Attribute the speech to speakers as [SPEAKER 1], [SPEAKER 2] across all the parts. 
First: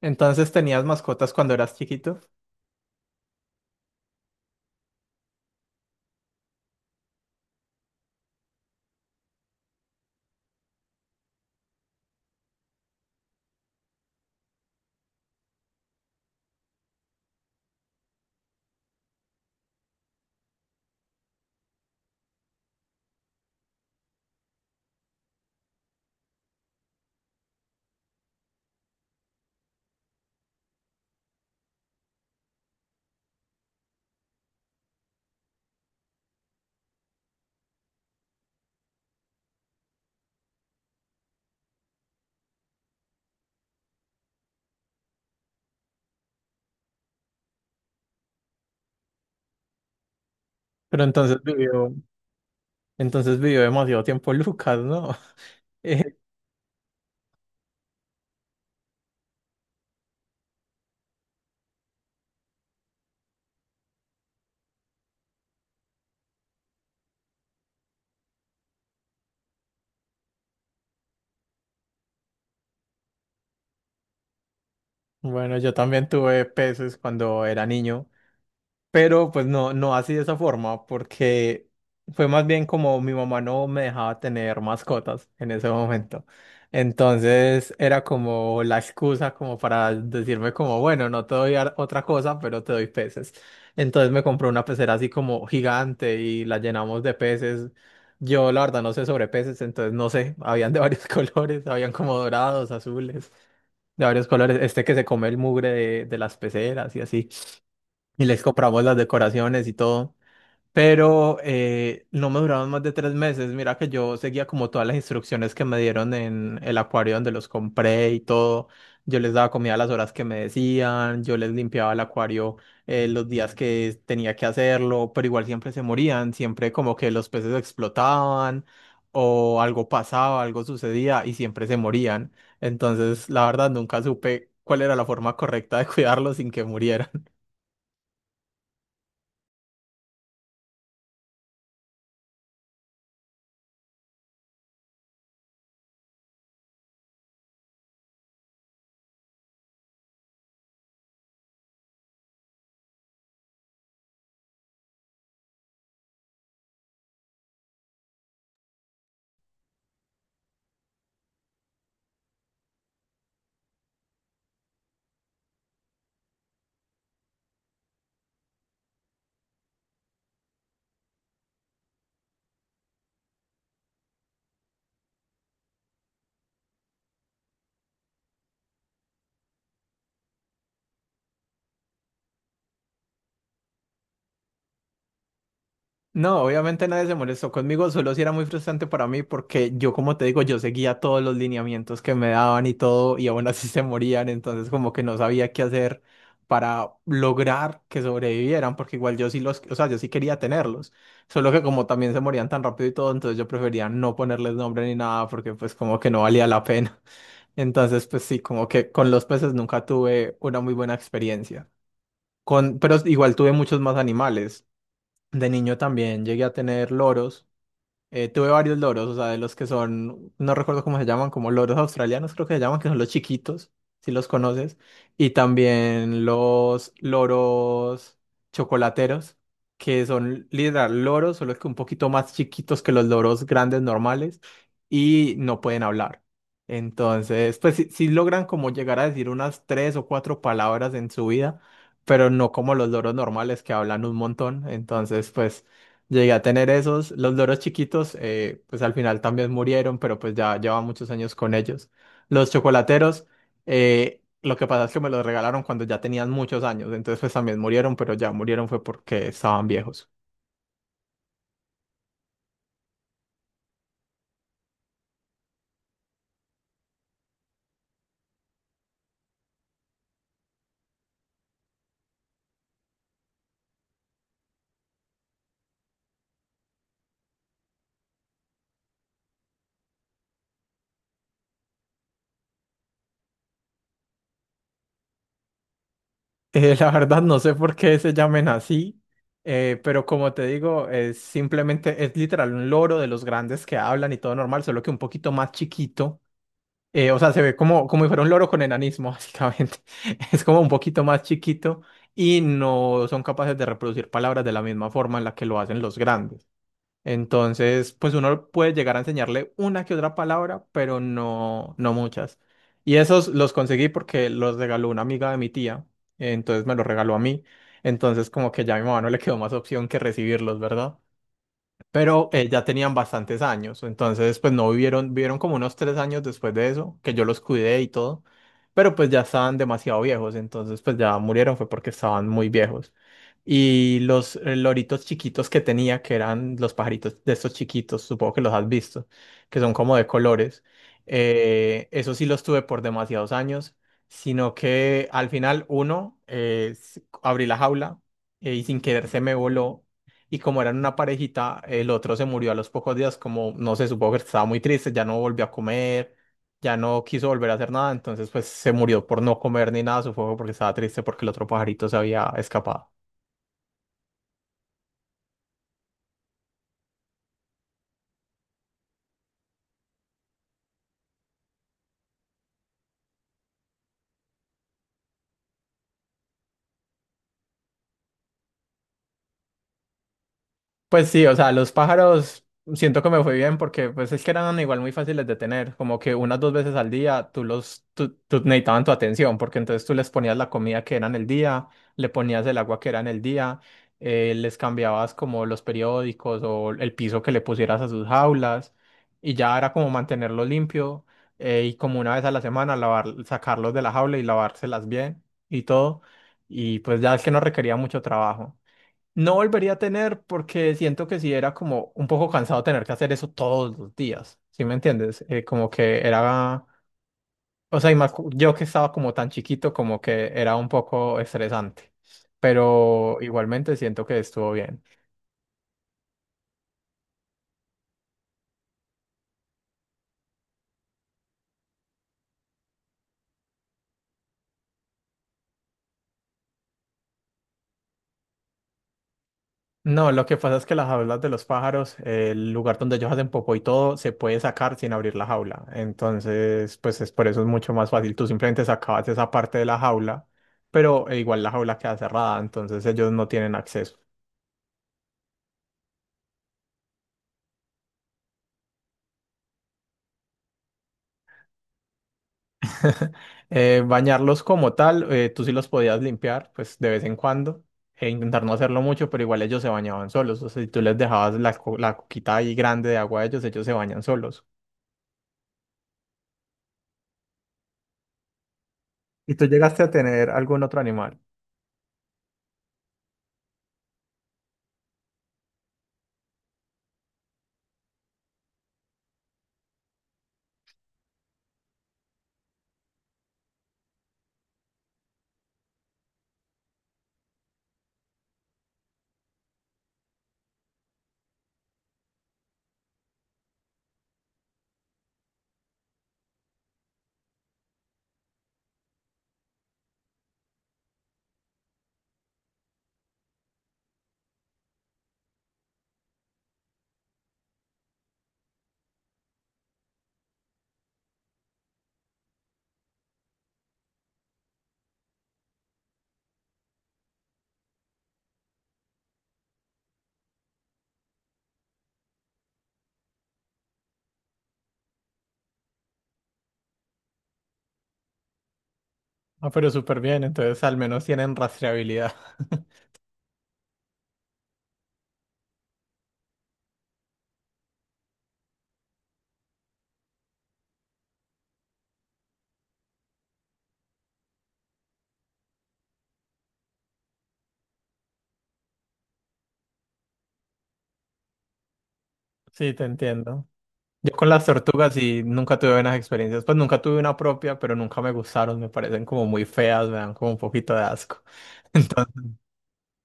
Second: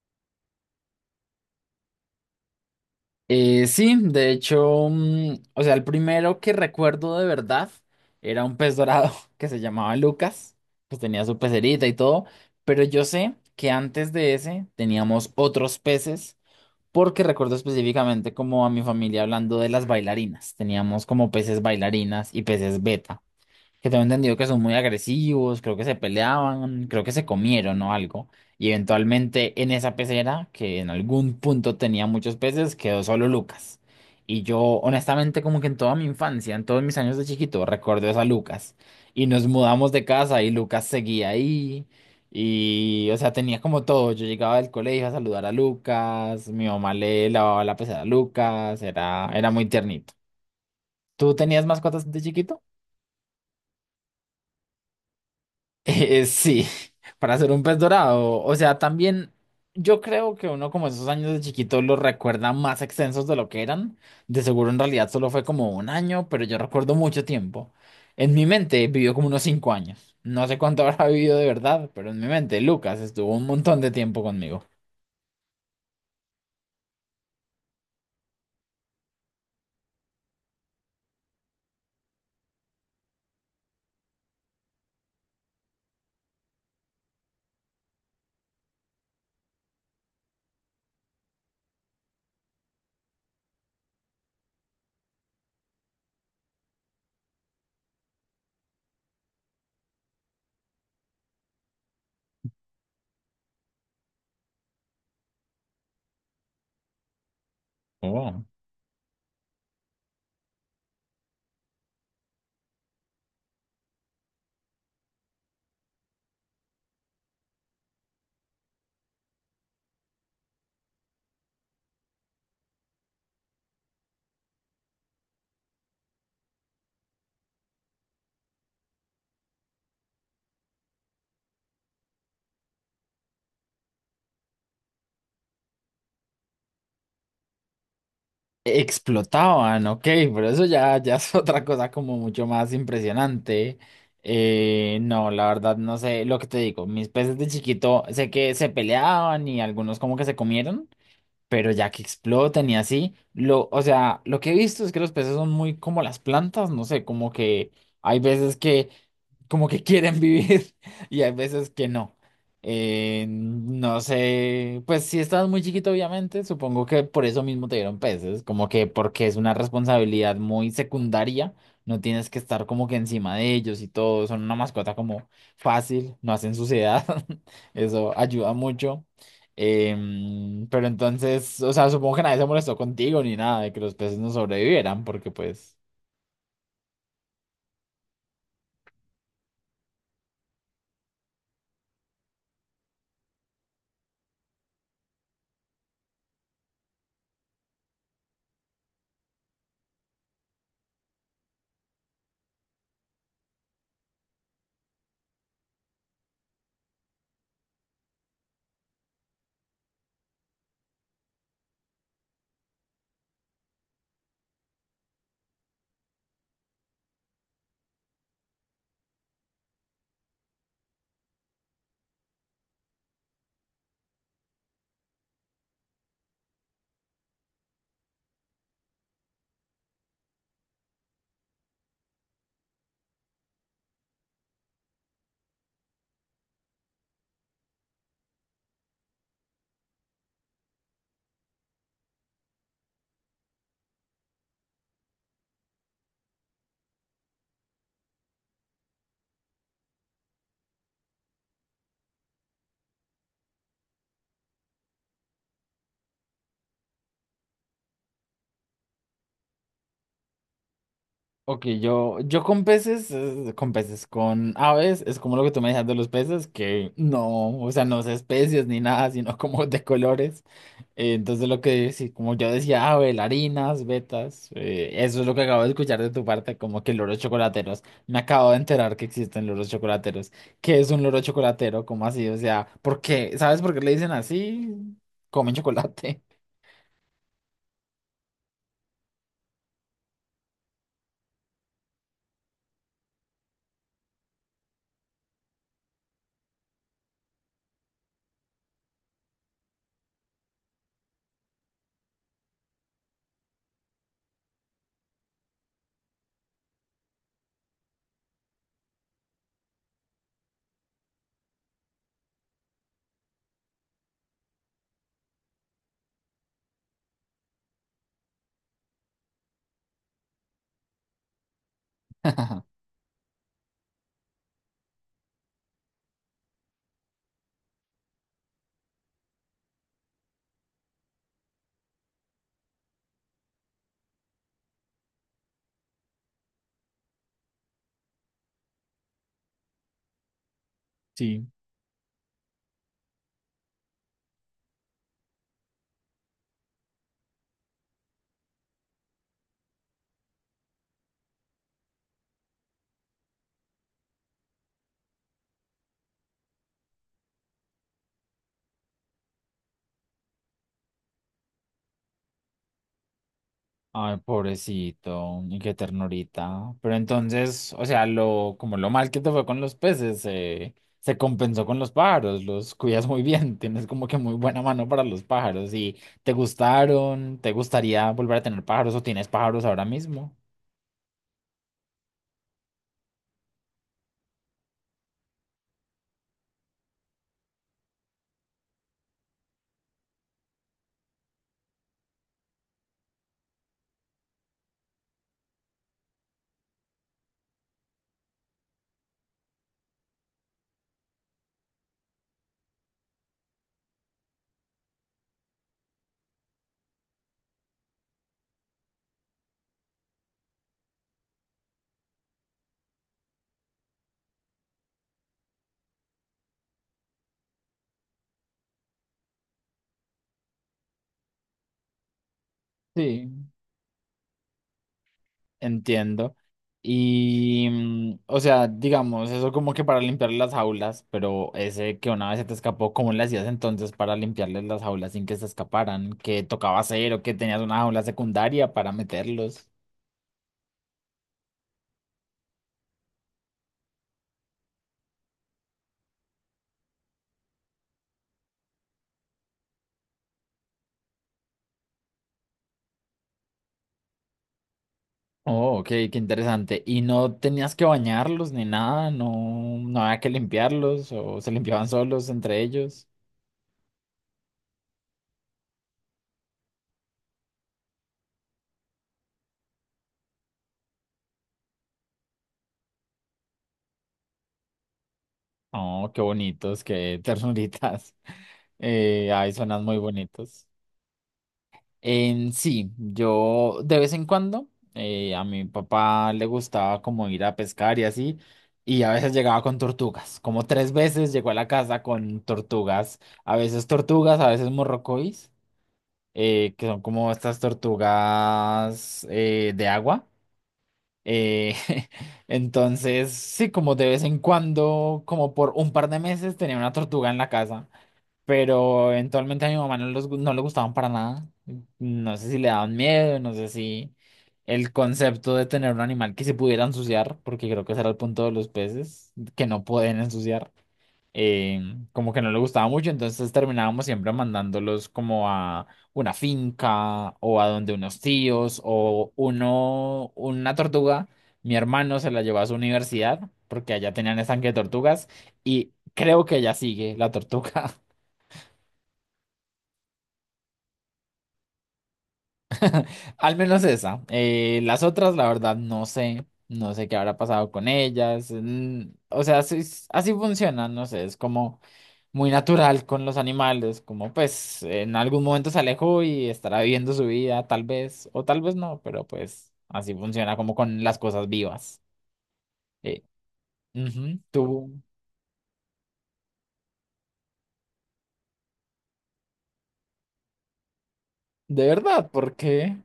[SPEAKER 1] Entonces tenías mascotas cuando eras chiquito,
[SPEAKER 2] Sí, de hecho, o sea, el primero que recuerdo de verdad era un pez dorado que se llamaba Lucas, pues tenía su pecerita y todo, pero yo sé que antes de ese teníamos otros peces, porque recuerdo específicamente como a mi familia hablando de las bailarinas, teníamos como peces bailarinas y peces beta. Que tengo entendido que son muy agresivos, creo que se peleaban, creo que se comieron o algo. Y eventualmente en esa pecera, que en algún punto tenía muchos peces, quedó solo Lucas. Y yo, honestamente, como que en toda mi infancia, en todos mis años de chiquito, recuerdo esa Lucas. Y nos mudamos de casa y Lucas seguía ahí. Y, o sea, tenía como todo. Yo llegaba del colegio a saludar a Lucas, mi mamá le lavaba la pecera a Lucas, era muy tiernito.
[SPEAKER 1] pero
[SPEAKER 2] ¿Tú
[SPEAKER 1] entonces
[SPEAKER 2] tenías
[SPEAKER 1] vivió,
[SPEAKER 2] mascotas de chiquito?
[SPEAKER 1] entonces vivió demasiado tiempo Lucas, ¿no? Eh,
[SPEAKER 2] Sí, para ser un pez dorado. O sea, también yo creo que uno como esos años de chiquito los recuerda más extensos de lo que eran. De seguro en realidad solo fue como un año, pero yo recuerdo mucho tiempo. En mi mente vivió como unos 5 años. No sé cuánto habrá vivido de verdad, pero en mi mente Lucas estuvo un montón de tiempo conmigo.
[SPEAKER 1] bueno, yo también tuve peces cuando era niño. Pero pues no, no así de esa forma, porque fue más bien como mi mamá no me dejaba tener mascotas en ese momento. Entonces era como la excusa como para decirme como, bueno, no te doy otra cosa, pero te doy peces. Entonces me compró una pecera así como gigante y la llenamos de peces. Yo la verdad no sé sobre peces, entonces no sé, habían de varios colores, habían como dorados, azules, de varios colores. Este que se come el mugre de las peceras y así y les compramos las decoraciones y todo. Pero no me duraron más de 3 meses. Mira que yo seguía como todas las instrucciones que me dieron en el acuario donde los compré y todo. Yo les daba comida a las horas que me decían, yo les limpiaba el acuario los días que tenía que hacerlo, pero igual siempre se morían, siempre como que los peces explotaban o algo pasaba, algo sucedía y siempre se morían. Entonces, la verdad, nunca supe cuál era la forma correcta de cuidarlos sin que murieran.
[SPEAKER 2] Explotaban, ok, pero eso ya es otra cosa como mucho más impresionante. No, la verdad no sé lo que te digo. Mis peces de chiquito sé que se peleaban y algunos como que se comieron, pero ya que explotan y así, o sea, lo que he visto es que los peces son muy como las plantas, no sé, como que hay veces que como que quieren vivir y hay veces que no. No sé, pues si estás muy chiquito, obviamente, supongo que por eso mismo te dieron peces, como que porque es una responsabilidad muy secundaria, no tienes que estar como que encima de ellos y todo, son una mascota como fácil, no hacen suciedad, eso ayuda mucho. Pero entonces, o sea, supongo que nadie se molestó contigo ni nada de que los peces no sobrevivieran, porque pues,
[SPEAKER 1] No, obviamente nadie se molestó conmigo, solo sí era muy frustrante para mí porque yo, como te digo, yo seguía todos los lineamientos que me daban y todo y aún así se morían, entonces como que no sabía qué hacer para lograr que sobrevivieran, porque igual yo sí los, o sea, yo sí quería tenerlos, solo que como también se morían tan rápido y todo, entonces yo prefería no ponerles nombre ni nada porque pues como que no valía la pena. Entonces pues sí, como que con los peces nunca tuve una muy buena experiencia. Pero igual tuve muchos más animales. De niño también llegué a tener loros. Tuve varios loros, o sea, de los que son, no recuerdo cómo se llaman, como loros australianos creo que se llaman, que son los chiquitos, si los conoces, y también los loros chocolateros, que son literal loros, solo que un poquito más chiquitos que los loros grandes normales, y no pueden hablar. Entonces, pues sí, sí logran como llegar a decir unas tres o cuatro palabras en su vida, pero no como los loros normales que hablan un montón, entonces, pues... Llegué a tener esos, los loros chiquitos, pues al final también murieron, pero pues ya llevaba muchos años con ellos. Los chocolateros, lo que pasa es que me los regalaron cuando ya tenían muchos años, entonces pues también murieron, pero ya murieron fue porque estaban viejos.
[SPEAKER 2] ok, yo con peces, con peces, con aves, es como lo que tú me decías de los peces, que no, o sea, no es especies ni nada, sino como de colores. Entonces lo que sí, como yo decía, ah, bailarinas, betas, eso es lo que acabo de escuchar de tu parte, como que loros chocolateros. Me acabo de enterar que existen loros chocolateros. ¿Qué es un loro chocolatero? ¿Cómo así? O sea, ¿por qué? ¿Sabes por qué le dicen así? Comen chocolate.
[SPEAKER 1] La verdad no sé por qué se llamen así, pero como te digo, es simplemente, es literal un loro de los grandes que hablan y todo normal, solo que un poquito más chiquito. O sea, se ve como, como si fuera un loro con enanismo, básicamente. Es como un poquito más chiquito y no son capaces de reproducir palabras de la misma forma en la que lo hacen los grandes. Entonces, pues uno puede llegar a enseñarle una que otra palabra, pero no, no muchas. Y esos los conseguí porque los regaló una amiga de mi tía, entonces me los regaló a mí. Entonces, como que ya a mi mamá no le quedó más opción que recibirlos, ¿verdad? Pero ya tenían bastantes años, entonces pues no vivieron, vivieron como unos 3 años después de eso, que yo los cuidé y todo, pero pues ya estaban demasiado viejos, entonces pues ya murieron fue porque estaban muy viejos. Y los loritos chiquitos que tenía, que eran los pajaritos de estos chiquitos, supongo que los has visto, que son como de colores,
[SPEAKER 2] Sí.
[SPEAKER 1] eso sí los tuve por demasiados años, sino que al final uno, abrí la jaula y sin querer se me voló y como eran una parejita, el otro se murió a los pocos días, como no sé, supongo que estaba muy triste, ya no volvió a comer, ya no quiso volver a hacer nada, entonces pues se murió por no comer ni nada, supongo porque estaba triste porque el otro pajarito se había escapado.
[SPEAKER 2] Ay, pobrecito, y qué ternurita. Pero entonces, o sea, lo, como lo mal que te fue con los peces, se compensó con los pájaros, los cuidas muy bien, tienes como que muy buena mano para los pájaros. ¿Y te gustaron? ¿Te gustaría volver a tener pájaros o tienes pájaros ahora mismo?
[SPEAKER 1] Pues sí, o sea, los pájaros siento que me fue bien porque pues es que eran igual muy fáciles de tener, como que unas dos veces al día tú necesitaban tu atención porque entonces tú les ponías la comida que era en el día, le ponías el agua que era en el día, les cambiabas como los periódicos o el piso que le pusieras a sus jaulas y ya era como mantenerlo limpio y como una vez a la semana lavar, sacarlos de la jaula y lavárselas bien y todo y pues ya es que no requería mucho trabajo. No volvería a tener porque siento que sí era como un poco cansado tener que hacer eso todos los días, ¿sí me entiendes? Como que era, o sea, y más yo que estaba como tan chiquito, como que era un poco estresante, pero
[SPEAKER 2] Sí.
[SPEAKER 1] igualmente siento que estuvo bien.
[SPEAKER 2] Entiendo. Y, mm, o sea, digamos, eso como que para limpiar las jaulas, pero ese que una vez se te escapó, ¿cómo le hacías entonces para limpiarles las jaulas sin que se escaparan? ¿Qué tocaba hacer o que tenías una jaula secundaria para meterlos?
[SPEAKER 1] No, lo que pasa es que las jaulas de los pájaros, el lugar donde ellos hacen popó y todo, se puede sacar sin abrir la jaula. Entonces, pues es por eso es mucho más fácil. Tú simplemente sacabas esa parte de la jaula, pero igual la jaula queda cerrada, entonces ellos no tienen acceso.
[SPEAKER 2] Oh, ok, qué interesante. ¿Y no tenías que bañarlos ni nada? ¿No, no había que limpiarlos o se limpiaban solos entre ellos?
[SPEAKER 1] Bañarlos como tal, tú sí los podías limpiar, pues de vez en cuando, e intentar no hacerlo mucho, pero igual ellos se bañaban solos. O sea, si tú les dejabas la coquita ahí grande de agua a ellos, ellos se bañan solos.
[SPEAKER 2] Oh, qué bonitos, qué ternuritas. Eh,
[SPEAKER 1] ¿Y tú
[SPEAKER 2] ay,
[SPEAKER 1] llegaste
[SPEAKER 2] suenan
[SPEAKER 1] a
[SPEAKER 2] muy
[SPEAKER 1] tener algún
[SPEAKER 2] bonitos.
[SPEAKER 1] otro animal?
[SPEAKER 2] En sí, yo de vez en cuando a mi papá le gustaba como ir a pescar y así, y a veces llegaba con tortugas, como 3 veces llegó a la casa con tortugas, a veces morrocois, que son como estas tortugas de agua. eh, entonces, sí, como de vez en cuando, como por un par de meses tenía una tortuga en la casa pero eventualmente a mi mamá no, no le gustaban para nada. No sé si le daban miedo, no sé si el concepto de tener un animal que se pudiera ensuciar, porque creo que ese era el punto de los peces, que no pueden ensuciar, eh, como que no le gustaba mucho, entonces terminábamos siempre mandándolos como a una finca o a donde unos tíos o una tortuga. Mi hermano se la llevó a su universidad porque allá tenían estanque de tortugas y creo que ya sigue la tortuga.
[SPEAKER 1] Ah, pero súper bien, entonces al menos tienen rastreabilidad.
[SPEAKER 2] Al menos esa. Las otras, la verdad, no sé. No sé qué habrá pasado con ellas. O sea, así, así funciona, no sé. Es como muy natural con los animales. Como pues en algún momento se alejó y estará viviendo su vida, tal vez, o tal vez no, pero pues así funciona como con las cosas vivas.
[SPEAKER 1] Sí, te
[SPEAKER 2] Eh,
[SPEAKER 1] entiendo. Yo con
[SPEAKER 2] ujú,
[SPEAKER 1] las tortugas sí nunca tuve buenas experiencias. Pues nunca tuve una propia, pero nunca me gustaron. Me parecen como muy feas, me dan como un poquito de asco.
[SPEAKER 2] De verdad,
[SPEAKER 1] Entonces,
[SPEAKER 2] ¿por qué?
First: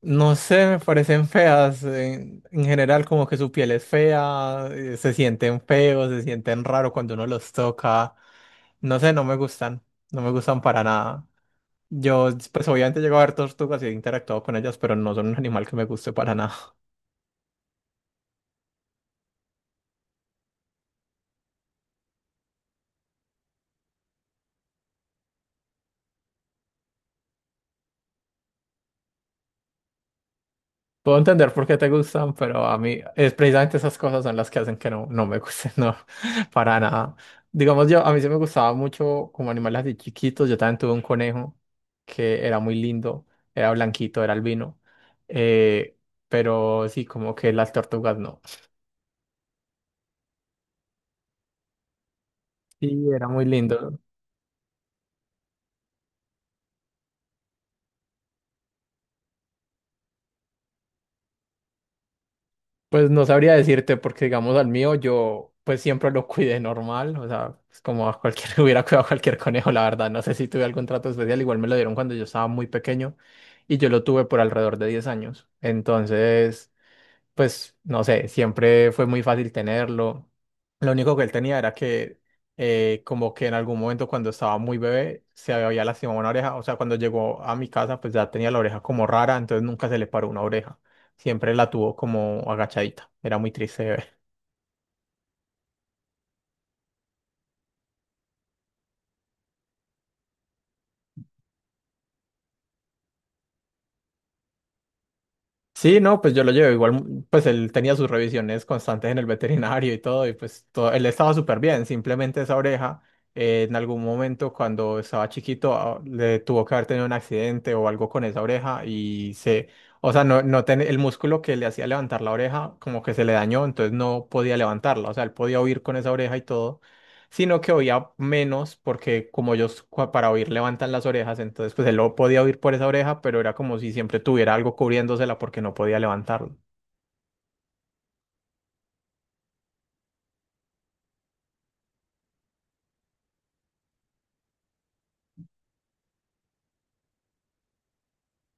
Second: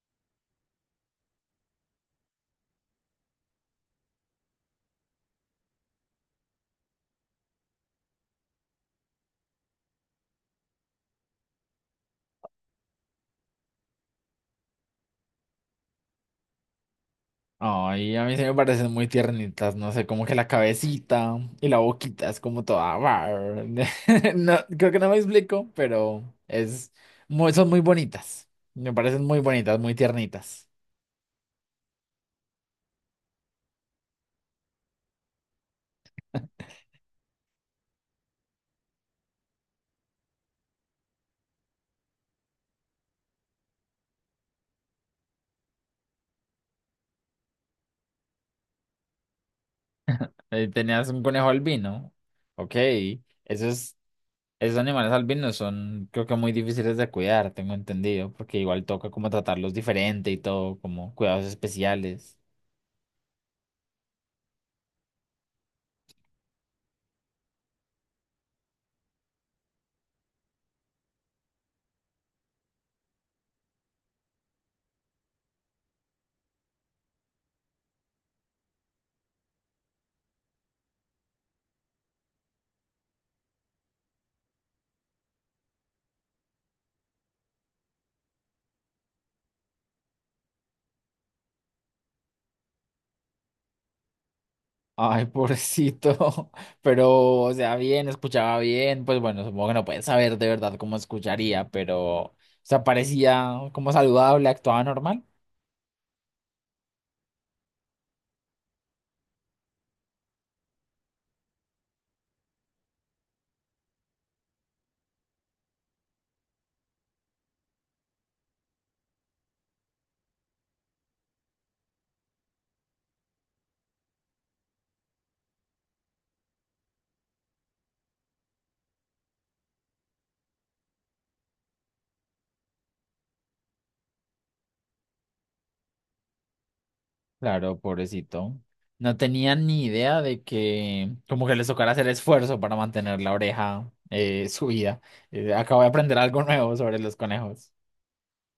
[SPEAKER 1] no sé, me parecen feas. En general, como que su piel es fea, se sienten feos, se sienten raro cuando uno los toca. No sé, no me gustan. No me gustan para nada. Yo, pues obviamente llego a ver tortugas y he interactuado con ellas, pero no son un animal que me guste para nada.
[SPEAKER 2] Ay, a mí se me parecen muy tiernitas, no sé, como que la cabecita y la boquita es como toda No, creo que no me explico, pero es muy, son muy bonitas. Me parecen muy bonitas, muy tiernitas.
[SPEAKER 1] Puedo entender por qué te gustan, pero a mí es precisamente esas cosas son las que hacen que no, no me gusten, no, para nada. Digamos yo, a mí sí me gustaba mucho como animales así chiquitos, yo también tuve un conejo que era muy lindo, era blanquito, era albino, eh, pero sí, como que las tortugas no.
[SPEAKER 2] Tenías un conejo albino. Ok,
[SPEAKER 1] Sí, era muy
[SPEAKER 2] esos,
[SPEAKER 1] lindo.
[SPEAKER 2] esos animales albinos son, creo que muy difíciles de cuidar, tengo entendido, porque igual toca como tratarlos diferente y todo, como cuidados especiales.
[SPEAKER 1] Pues no sabría decirte porque, digamos, al mío yo pues siempre lo cuidé normal, o sea, es como a cualquier, hubiera cuidado a cualquier conejo, la verdad, no sé si tuve algún trato especial, igual me lo dieron cuando yo estaba muy pequeño y yo lo tuve por alrededor de 10 años, entonces pues no sé, siempre fue muy fácil tenerlo. Lo único que él tenía era que como que en algún momento cuando estaba muy bebé se había lastimado una oreja, o sea, cuando llegó a mi casa pues ya tenía la oreja como rara, entonces nunca se le paró una oreja, siempre la tuvo como agachadita, era muy triste.
[SPEAKER 2] Ay, pobrecito. Pero, o sea, bien, escuchaba bien. Pues bueno, supongo que no puedes saber de verdad cómo escucharía, pero, o sea, parecía como saludable, actuaba normal.
[SPEAKER 1] Sí, no, pues yo lo llevo igual, pues él tenía sus revisiones constantes en el veterinario y todo, y pues todo, él estaba súper bien, simplemente esa oreja en algún momento cuando estaba chiquito le tuvo que haber tenido un accidente o algo con esa oreja y o sea, no, el músculo que le hacía levantar la oreja como que se le dañó, entonces no podía levantarla, o sea, él podía oír con esa oreja y todo sino que oía menos porque como ellos para oír levantan las orejas, entonces pues él lo podía oír por esa oreja, pero era como si siempre tuviera algo cubriéndosela porque no podía levantarlo.
[SPEAKER 2] Claro, pobrecito. No tenía ni idea de que, como que les tocara hacer esfuerzo para mantener la oreja subida. Acabo de aprender algo nuevo sobre los conejos.